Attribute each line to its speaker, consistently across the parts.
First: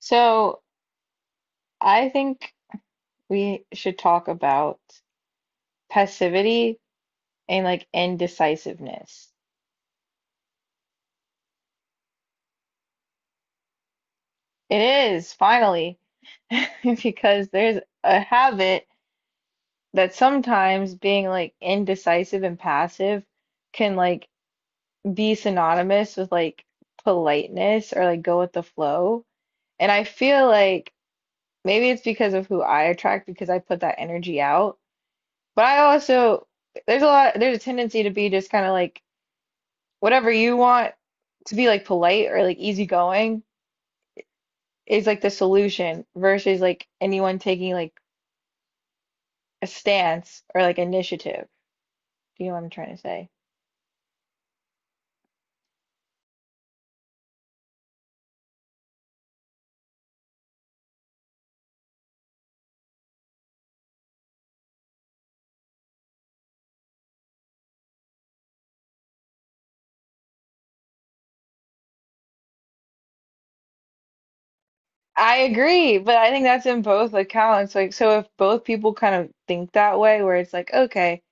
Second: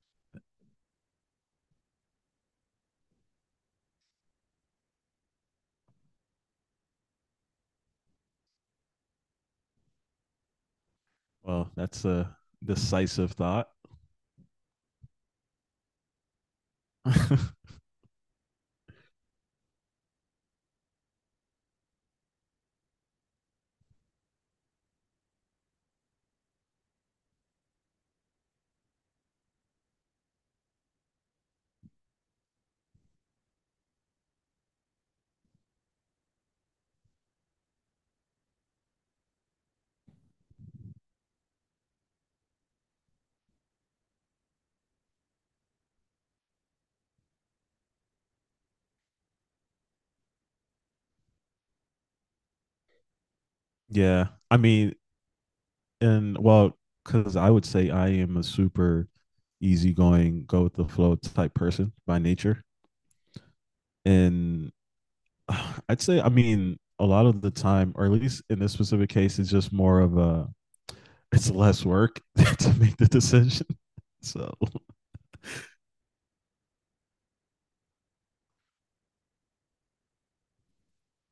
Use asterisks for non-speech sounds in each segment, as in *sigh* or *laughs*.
Speaker 1: So I think we should talk about passivity and like indecisiveness.
Speaker 2: Well, that's a decisive thought.
Speaker 1: It is finally *laughs* because
Speaker 2: *laughs*
Speaker 1: there's a habit that sometimes being like indecisive and passive can like be synonymous with like politeness or like go with the flow. And I feel like maybe it's because of who I attract because I put that energy out. But I also there's a tendency to be just kind of like whatever you want to be like polite or like easygoing is like the solution versus like anyone taking like a stance or like initiative. Do you know what I'm trying to say?
Speaker 2: Yeah, I mean, and well, because I would say I am a super easygoing, go with the flow type person by nature. And *sighs* I'd say, I mean, a lot of the time, or at least in this specific case, it's just more of a, it's less work *laughs* to make the decision. *laughs* So,
Speaker 1: I agree, but I think that's in both accounts. Like, so if both people kind of think that way, where it's like, okay,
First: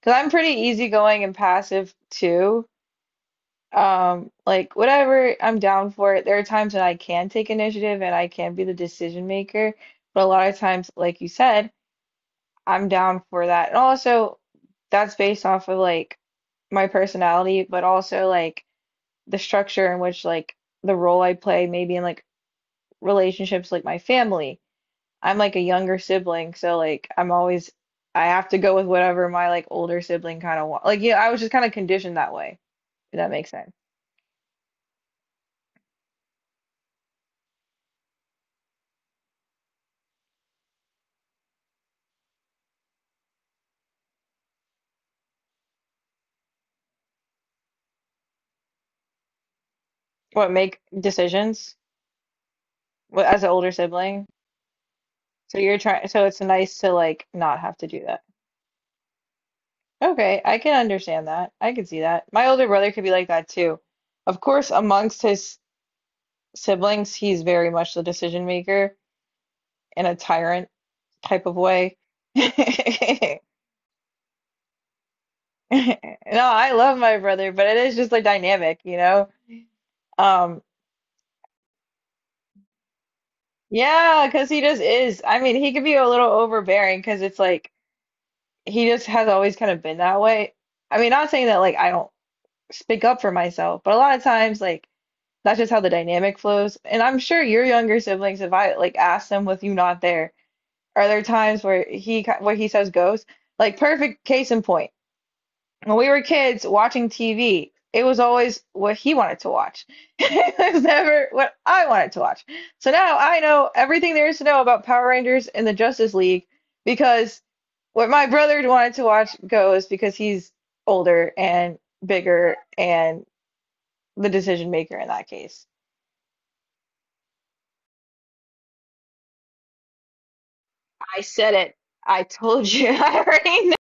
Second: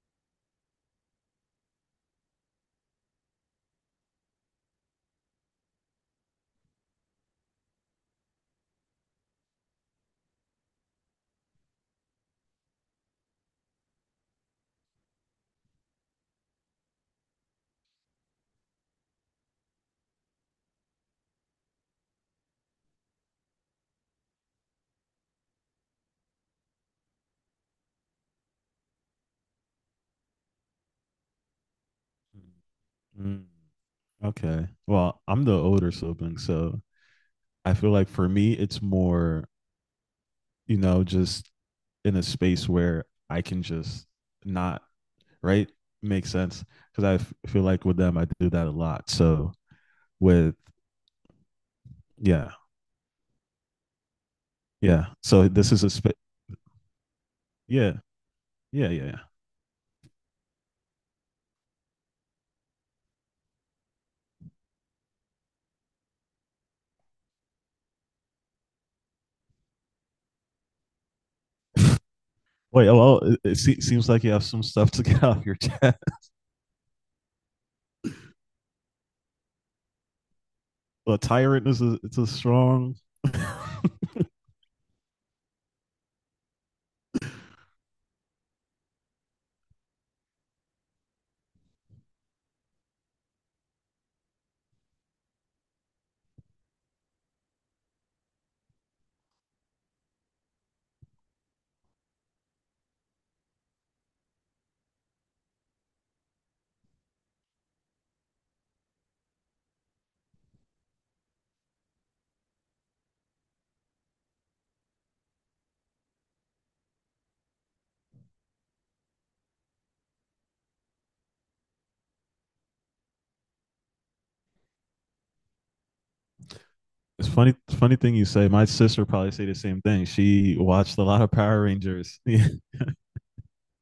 Speaker 1: because I'm pretty easygoing and passive too. Like whatever, I'm down for it. There are times that I can take initiative and I can be the decision maker, but a lot of times, like you said, I'm down for that. And also, that's based off of like my personality, but also like the structure in which like the role I play, maybe in like relationships, like my family. I'm like a younger sibling, so like I have to go with whatever my like older sibling kind of want. Like yeah, I was just kind of conditioned that way, if that
Speaker 2: Mm.
Speaker 1: makes sense.
Speaker 2: Okay, well, I'm the older sibling, so I feel like for me, it's more, you know, just in a space where I can just not, right? Makes sense. Cause I feel like with them, I do that a lot. So
Speaker 1: What
Speaker 2: with,
Speaker 1: make decisions
Speaker 2: yeah,
Speaker 1: as an older sibling.
Speaker 2: yeah. So
Speaker 1: So
Speaker 2: this
Speaker 1: you're
Speaker 2: is a
Speaker 1: trying,
Speaker 2: space.
Speaker 1: so it's nice to like not have to
Speaker 2: Yeah,
Speaker 1: do that.
Speaker 2: yeah, yeah, yeah.
Speaker 1: Okay, I can understand that. I can see that. My older brother could be like that too. Of course, amongst his siblings, he's very much the decision maker in a tyrant type of way. *laughs*
Speaker 2: It seems like you have some stuff to *laughs* get off your chest.
Speaker 1: No,
Speaker 2: *laughs*
Speaker 1: I love my brother, but it is just like dynamic, you know? Um,
Speaker 2: Well, tyrant is it's a strong. *laughs* It's
Speaker 1: yeah, because he just is. I mean, he could be a little overbearing because it's like he just has always kind of been that way. I mean, not saying that like I don't speak up for myself, but a lot of times, like, that's just how the dynamic flows. And I'm sure your younger siblings, if I like ask them with you not there, are there times where he says goes? Like perfect case in point. When we were kids watching TV, it was always what he wanted to watch. *laughs* It was never what I wanted to watch. So now I know everything there is to know about Power Rangers and the Justice League because what my brother wanted to watch goes because he's older and bigger and the decision maker in that case.
Speaker 2: funny thing you say. My sister probably say the same thing. She watched a
Speaker 1: I
Speaker 2: lot of
Speaker 1: said
Speaker 2: Power
Speaker 1: it.
Speaker 2: Rangers.
Speaker 1: I
Speaker 2: *laughs* Yeah.
Speaker 1: told you. *laughs* I already know.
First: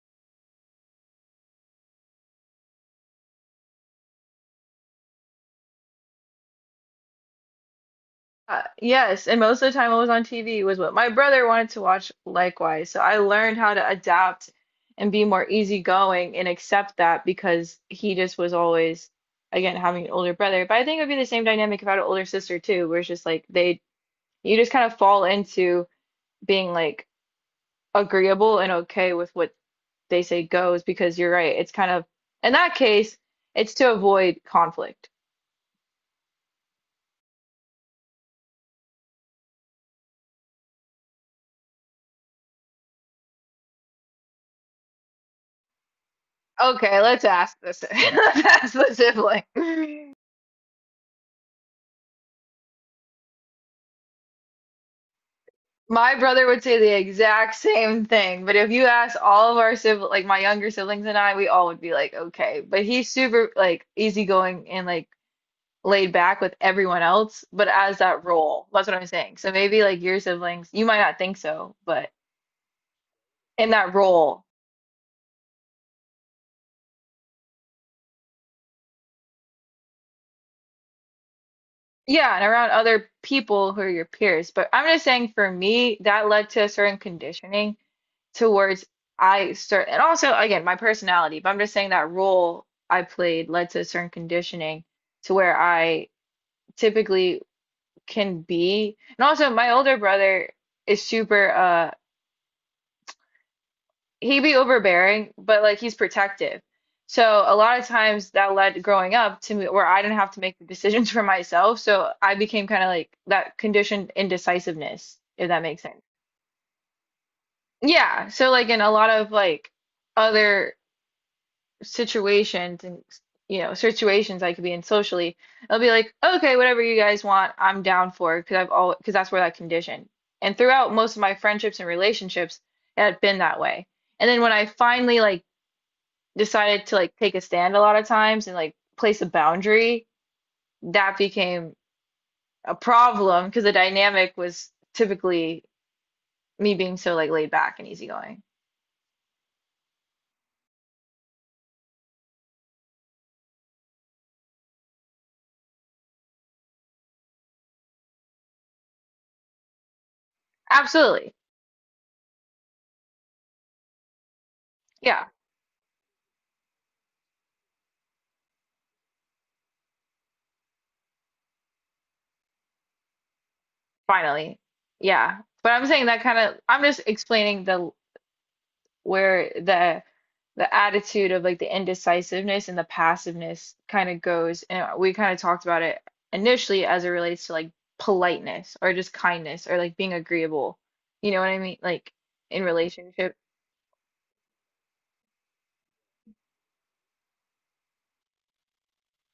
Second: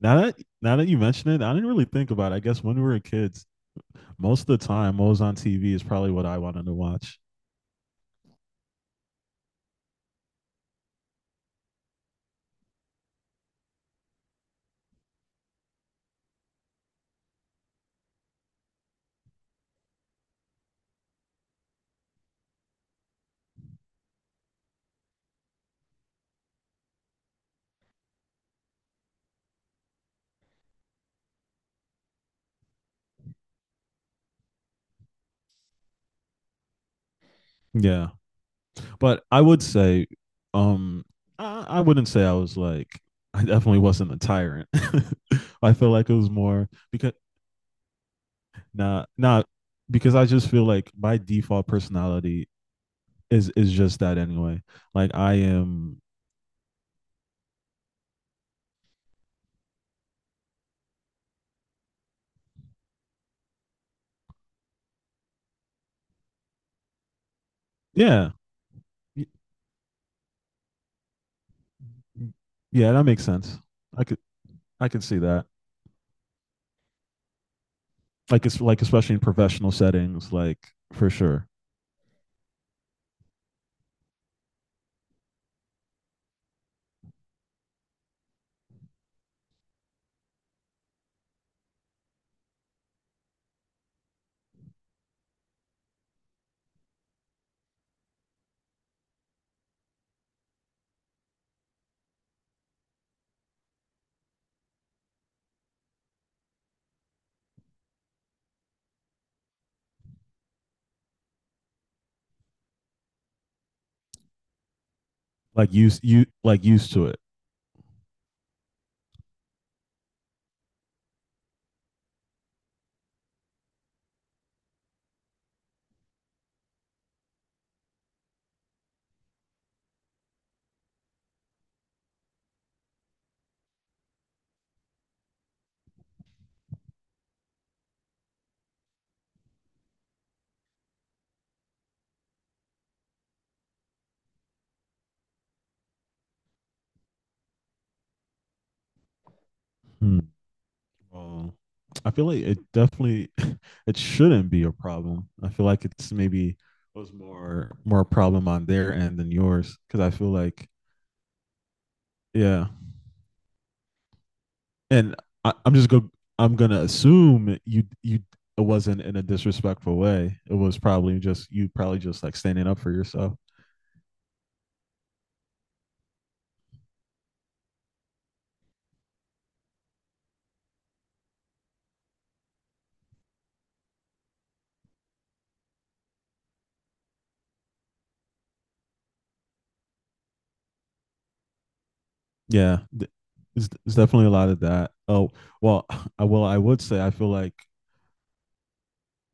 Speaker 2: Now that now that you mention it, I didn't really think about it. I guess when we were kids, most of the time what was on TV is probably what I wanted to watch.
Speaker 1: Yes, and most of the time what was on TV was what my brother wanted to watch likewise. So I learned how to adapt and be more easygoing and accept that because he just was always, again, having an older brother. But I think it would be the same dynamic if I had an older sister too, where it's just like they, you just kind of fall into being like agreeable and okay with what they say goes because you're right. It's kind of, in that case, it's to avoid conflict.
Speaker 2: Yeah. But I would say, um, I wouldn't say I was like I definitely wasn't a tyrant. *laughs* I feel like it was more
Speaker 1: Okay,
Speaker 2: because
Speaker 1: let's ask this. *laughs* Let's
Speaker 2: not
Speaker 1: ask the
Speaker 2: nah, not nah,
Speaker 1: sibling.
Speaker 2: because I just feel like my default personality is just that anyway. Like I am,
Speaker 1: My brother would say the exact same thing, but if you ask all of our siblings, like my younger siblings and I, we all would be like, okay. But he's super like easygoing and like laid back with everyone else, but as that
Speaker 2: yeah,
Speaker 1: role, that's what I'm saying. So maybe like your siblings, you might not think so, but
Speaker 2: yeah, that makes sense.
Speaker 1: in that
Speaker 2: I could
Speaker 1: role,
Speaker 2: I could see that. Like it's like especially in professional settings, like for sure.
Speaker 1: yeah, and around other people who are your peers. But I'm just saying for me, that led to a certain conditioning towards I start and also again my personality, but I'm just saying that role I played led to a certain conditioning to where I typically can be. And also my older brother is super he would be overbearing, but like he's protective. So a lot of times that led growing up to me where I didn't have to make the decisions *laughs* for myself. So I became kind of like that conditioned indecisiveness, if that
Speaker 2: Like
Speaker 1: makes sense.
Speaker 2: used you like used to it.
Speaker 1: Yeah. So like in a lot of like other situations and situations I could be in socially, I'll be like, okay, whatever you guys want, I'm down for because I've all because that's where that condition. And throughout most of my friendships and relationships, it had been that way. And then when I finally like decided to like take a stand a lot of times and like place a boundary, that became a problem because the dynamic was typically me being so like laid back and easygoing.
Speaker 2: Hmm. Um, I feel like it definitely *laughs* it shouldn't be a problem. I feel like it's maybe was more a problem on their end than yours because I feel like
Speaker 1: Absolutely.
Speaker 2: yeah, and
Speaker 1: Yeah,
Speaker 2: I'm just going. I'm gonna assume you it wasn't in a disrespectful way. It was probably just you probably just like standing up for yourself.
Speaker 1: finally. Yeah. But I'm saying that kind of, I'm just explaining the where the attitude of like the indecisiveness and the passiveness kind of goes and we kind of talked about it initially as it relates to like politeness or just kindness or like being agreeable you know what I mean like in
Speaker 2: Yeah,
Speaker 1: relationship.
Speaker 2: it's definitely a lot of that. Oh, well, *sighs* I well I would say I feel like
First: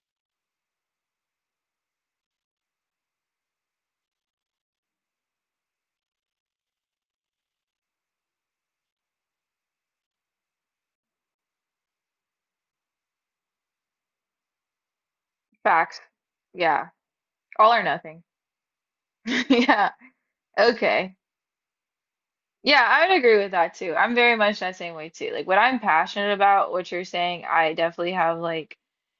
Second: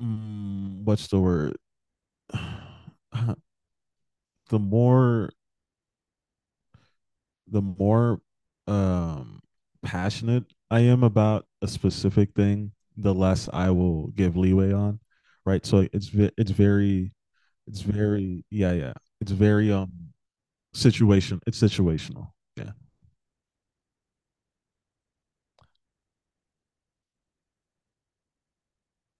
Speaker 2: what's the word? *sighs* I the more the more um passionate I am about a specific thing, the less I will give leeway on, right? So
Speaker 1: Facts.
Speaker 2: it's
Speaker 1: Yeah,
Speaker 2: very
Speaker 1: all
Speaker 2: it's
Speaker 1: or nothing.
Speaker 2: very yeah yeah
Speaker 1: *laughs*
Speaker 2: it's very
Speaker 1: Yeah. Okay.
Speaker 2: situation it's situational, yeah,
Speaker 1: Yeah, I would agree with that too. I'm very much that same way too. Like what I'm passionate about, what you're saying, I definitely have like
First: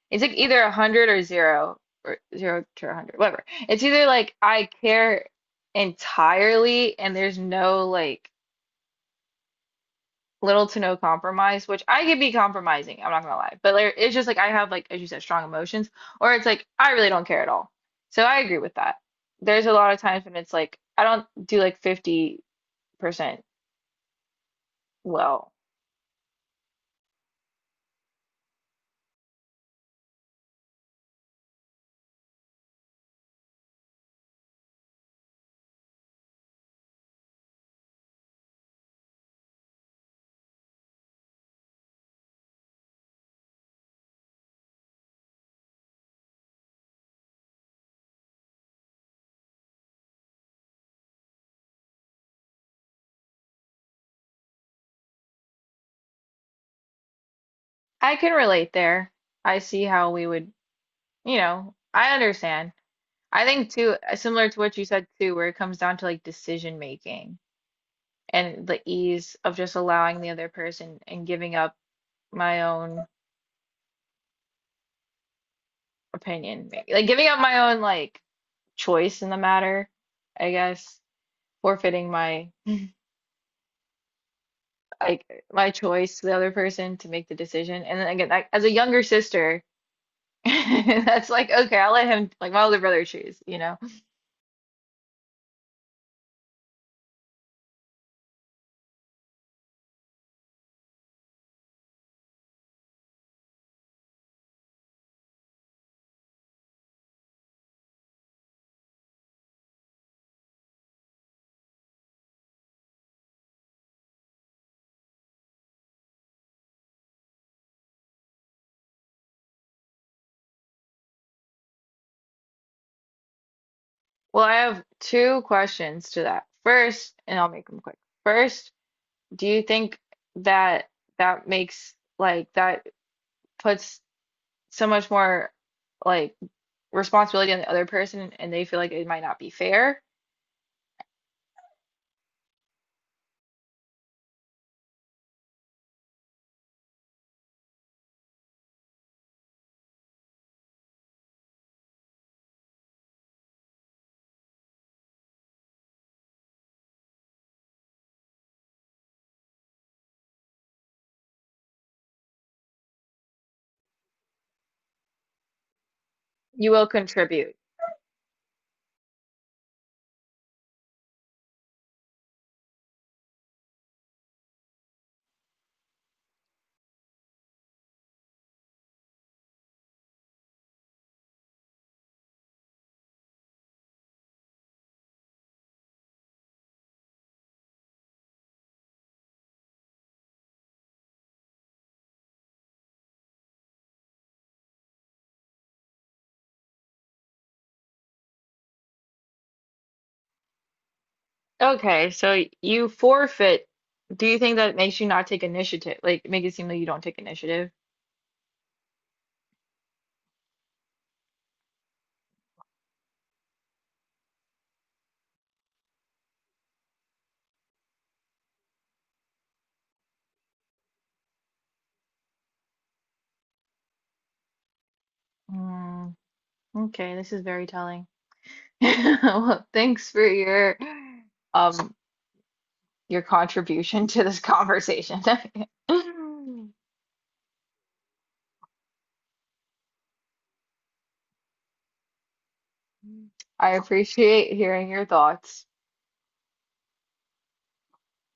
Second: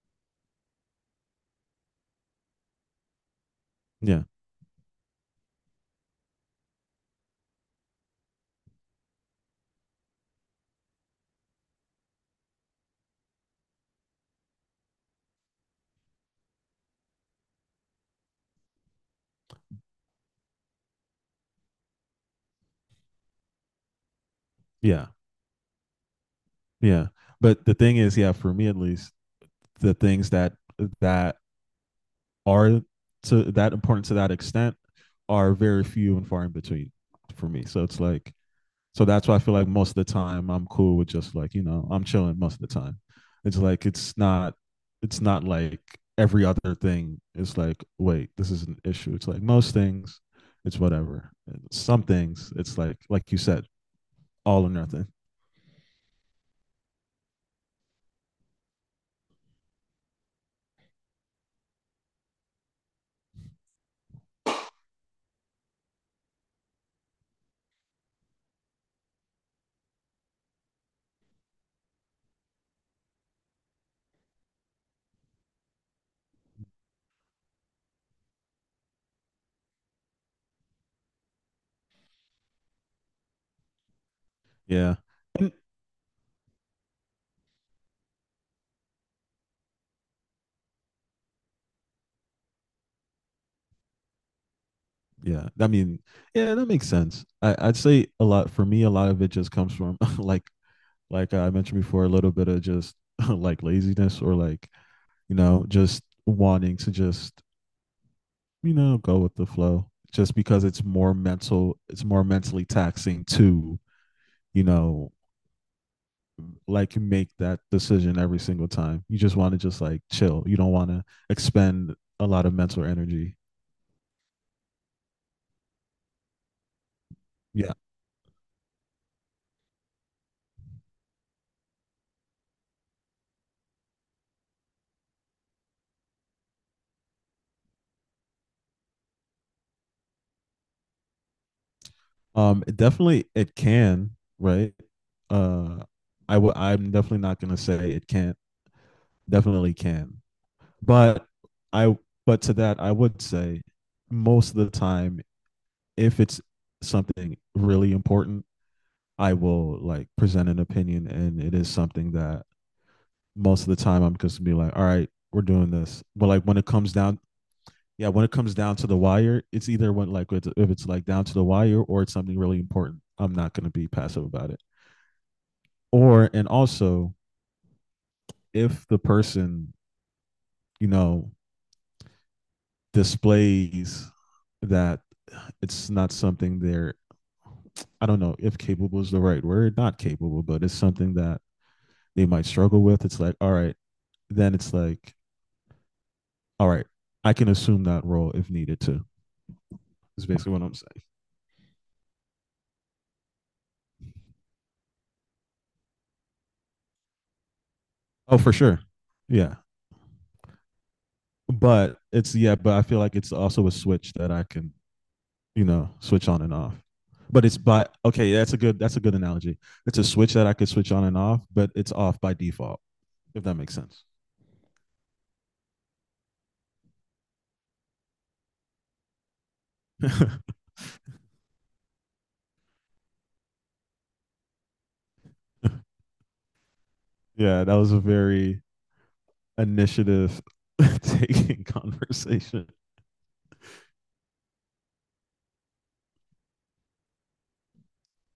Speaker 1: it's like either a hundred or zero to a hundred, whatever. It's either
Speaker 2: yeah,
Speaker 1: like I care entirely and there's no like little to no compromise, which I could be compromising, I'm not gonna lie. But like, it's just like I have like, as you said, strong emotions, or it's like I really don't care at all. So I agree with that. There's a lot of times when it's like I don't do like 50%
Speaker 2: yeah,
Speaker 1: well.
Speaker 2: yeah, but the thing is yeah for me at least the things that are to that important to that extent are very few and far in between for me, so it's like so that's why I feel like most of the time I'm cool with just like, you know, I'm chilling most of the time. It's like it's not like every other thing is like, wait, this is an issue. It's like most things, it's whatever. Some things, it's like you said, all or nothing.
Speaker 1: I can relate there. I see how we would. I understand. I think too, similar to what you said too, where it comes down to like decision making and the ease of just allowing the other person and giving up my own opinion, maybe. Like giving up my own like choice in the matter, I guess, forfeiting
Speaker 2: Yeah.
Speaker 1: like my choice to the other person to make the decision. And then again, I, as a younger sister, *laughs* that's like, okay, I'll let him like my older brother choose, you know?
Speaker 2: Yeah. I mean, yeah, that makes sense. I'd say a lot for me, a lot of it just comes from *laughs* like I mentioned before, a little bit of just *laughs* like laziness or like, you know, just wanting to just you know, go with the flow just because it's more mental, it's more mentally taxing to, you know, like make that decision every single time. You just want to just like chill. You don't want to expend a lot of mental energy.
Speaker 1: Well, I have two questions to that. First, and I'll make
Speaker 2: Yeah.
Speaker 1: them quick. First, do you think that that makes like that puts so much more like responsibility on the other person and they feel like it might not be fair?
Speaker 2: It definitely it can, right? Uh I'm definitely not going to say it can't. Definitely can. But I but to that I would say most of the time if it's something really important, I will like present an opinion and it is something that most of the time I'm just gonna be like, all right, we're doing this. But like when it
Speaker 1: You will
Speaker 2: comes down,
Speaker 1: contribute.
Speaker 2: yeah, when it comes down to the wire, it's either when if it's like down to the wire or it's something really important. I'm not gonna be passive about it. Or and also if the person, you know, displays that it's not something they're I don't know if capable is the right word, not capable, but it's something that they might struggle with. It's like, all right, then it's like all right, I can assume that role if needed to. Is basically what I'm saying.
Speaker 1: Okay, so you forfeit. Do you think that it makes you not take initiative? Like make it seem like you don't take initiative?
Speaker 2: Oh, for sure. Yeah. But it's yeah, but I feel like it's also a switch that I can, you know, switch on and off. But it's by okay, that's a good analogy. It's a switch that I could switch on and off, but it's off by default, if that makes sense.
Speaker 1: Mm, okay, this is very telling. *laughs* Well, thanks
Speaker 2: *laughs*
Speaker 1: for um your contribution to this conversation. *laughs*
Speaker 2: Yeah, that was a very initiative *laughs* taking conversation.
Speaker 1: I appreciate hearing your thoughts.